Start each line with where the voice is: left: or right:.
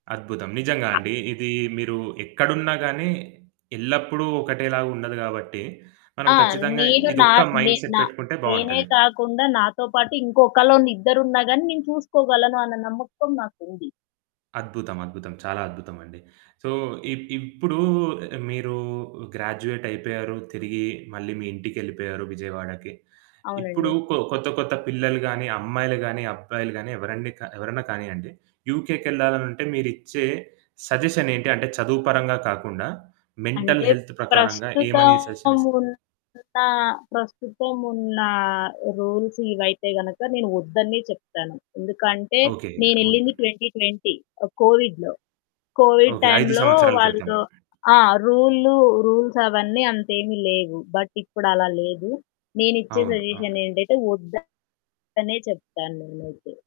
right: అద్భుతం. నిజంగా అండి. ఇది మీరు ఎక్కడున్నా గాని ఎల్లప్పుడు ఒకటేలాగుండదు కాబట్టి, మనం
left: ఆ!
right: ఖచ్చితంగా
left: నేను నా
right: ఇదొక్క మైండ్‌సెట్
left: నెనా
right: పెట్టుకుంటే
left: నేనే
right: బావుంటది.
left: కాకుండా నాతో పాటు ఇంకొకలో ఇద్దరున్నా గాని నేను చూసుకోగలను అన్న నమ్మకం నాకుంది.
right: అద్భుతం, అద్భుతం చాలా అద్భుతమండి. సో, ఇ ఇప్పుడు మీరు గ్రాడ్యుయేట్ అయిపోయారు తిరిగి మళ్ళి మీ ఇంటికెళ్ళిపోయారు 'విజయవాడకి'. ఇప్పుడు
left: అవునండి.
right: కొ కొత్త కొత్త పిల్లలు గాని, అమ్మాయిలు గానీ, అబ్బాయిలు గానీ, ఎవరండి కా ఎవరన్నా కానియ్యండి యుకెకెళ్ళాలనుంటే మీరిచ్చే సజెషన్ ఏంటి? అంటే చదువు పరంగా కాకుండా మెంటల్
left: అంటే
right: హెల్త్ ప్రకారంగా ఏమని
left: ప్రస్తుతం
right: సజెషనిస్తారు?
left: ఉన్న ప్రస్తుతం ఉన్న రూల్స్ ఇవైతే గనక నేను వద్దనే చెప్తాను. ఎందుకంటే
right: ఓకే.
left: నేనెళ్ళింది
right: ఓకే.
left: 2020 కోవిడ్‌లో. Covid
right: okay. 5
left: టైంలో
right: సంవత్సరాల క్రితం.
left: వాళ్ళు ఆ! రూళ్ళు రూల్సవన్నీ అంత ఏమి లేవు. బట్ ఇప్పుడలా లేదు. నేనిచ్చే
right: అవును.
left: సజెషన్
right: అవును.
left: ఏంటంటే వద్దనే చెప్తాను నేనైతే.